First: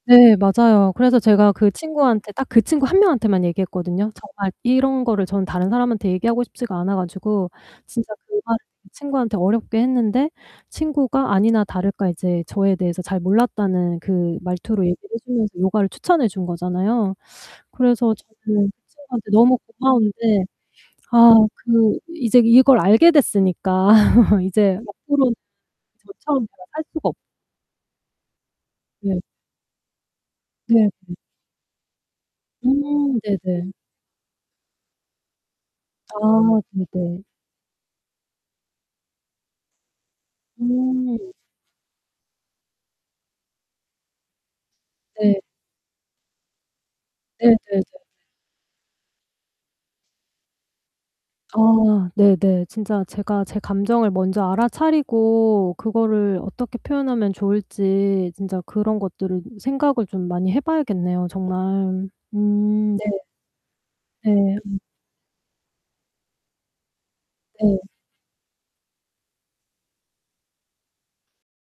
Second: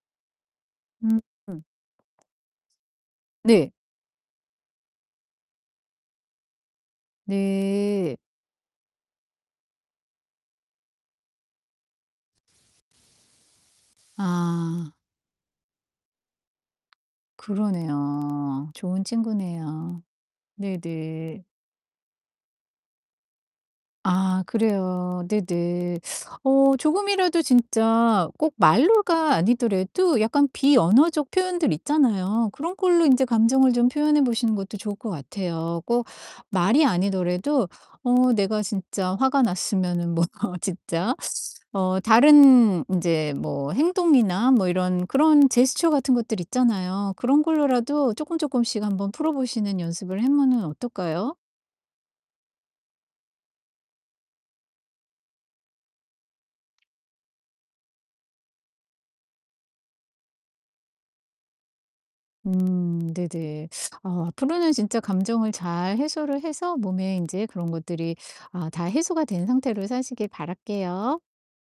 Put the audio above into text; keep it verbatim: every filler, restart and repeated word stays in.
네 맞아요. 그래서 제가 음. 그 친구한테 딱 그 친구 한 명한테만 네. 얘기했거든요. 정말 이런 거를 저는 다른 사람한테 얘기하고 싶지가 않아 가지고 진짜 네. 그 말을 친구한테 어렵게 했는데 친구가 아니나 다를까 이제 '저에 대해서 잘 몰랐다.'는 그 말투로 아. 얘기를 해 주면서 요가를 추천해 준 거잖아요. 그래서 저는 그 그러네요. 좋은 친구한테 너무 친구네요. 고마운데 아 네네. 그 이제 이걸 알게 됐으니까 아 이제 그래요. 앞으로 네네. 전처럼 제가 어 살 수가 없 조금이라도 진짜 꼭 네. 말로가 아니더라도 약간 네 네. 비언어적 표현들 있잖아요. 그런 걸로 음 인제 네네. 감정을 좀 표현해 보시는 것도 좋을 것 같아요. 꼭 아 말이 네네. 아니더라도 어 내가 진짜 화가 났으면은 뭐 진짜 음. 어 다른 인제 뭐 행동이나 뭐 이런 네. 그런 제스처 같은 것들 있잖아요. 그런 네 네 네. 걸로라도 쪼끔쪼끔씩 한번 풀어보시는 연습을 하면은 어떨까요? 아 네네. 진짜 제가 제 감정을 먼저 알아차리고 그거를 '어떻게 표현하면 좋을지.' 진짜 그런 것들을 생각을 좀 많이 해 봐야겠네요 정말. 음 네. 음 네네. 아 네 앞으로는 음. 진짜 감정을 잘 해소를 해서 몸에 인제 그런 네. 것들이 아 다 해소가 된 상태로 사시길 바랄게요.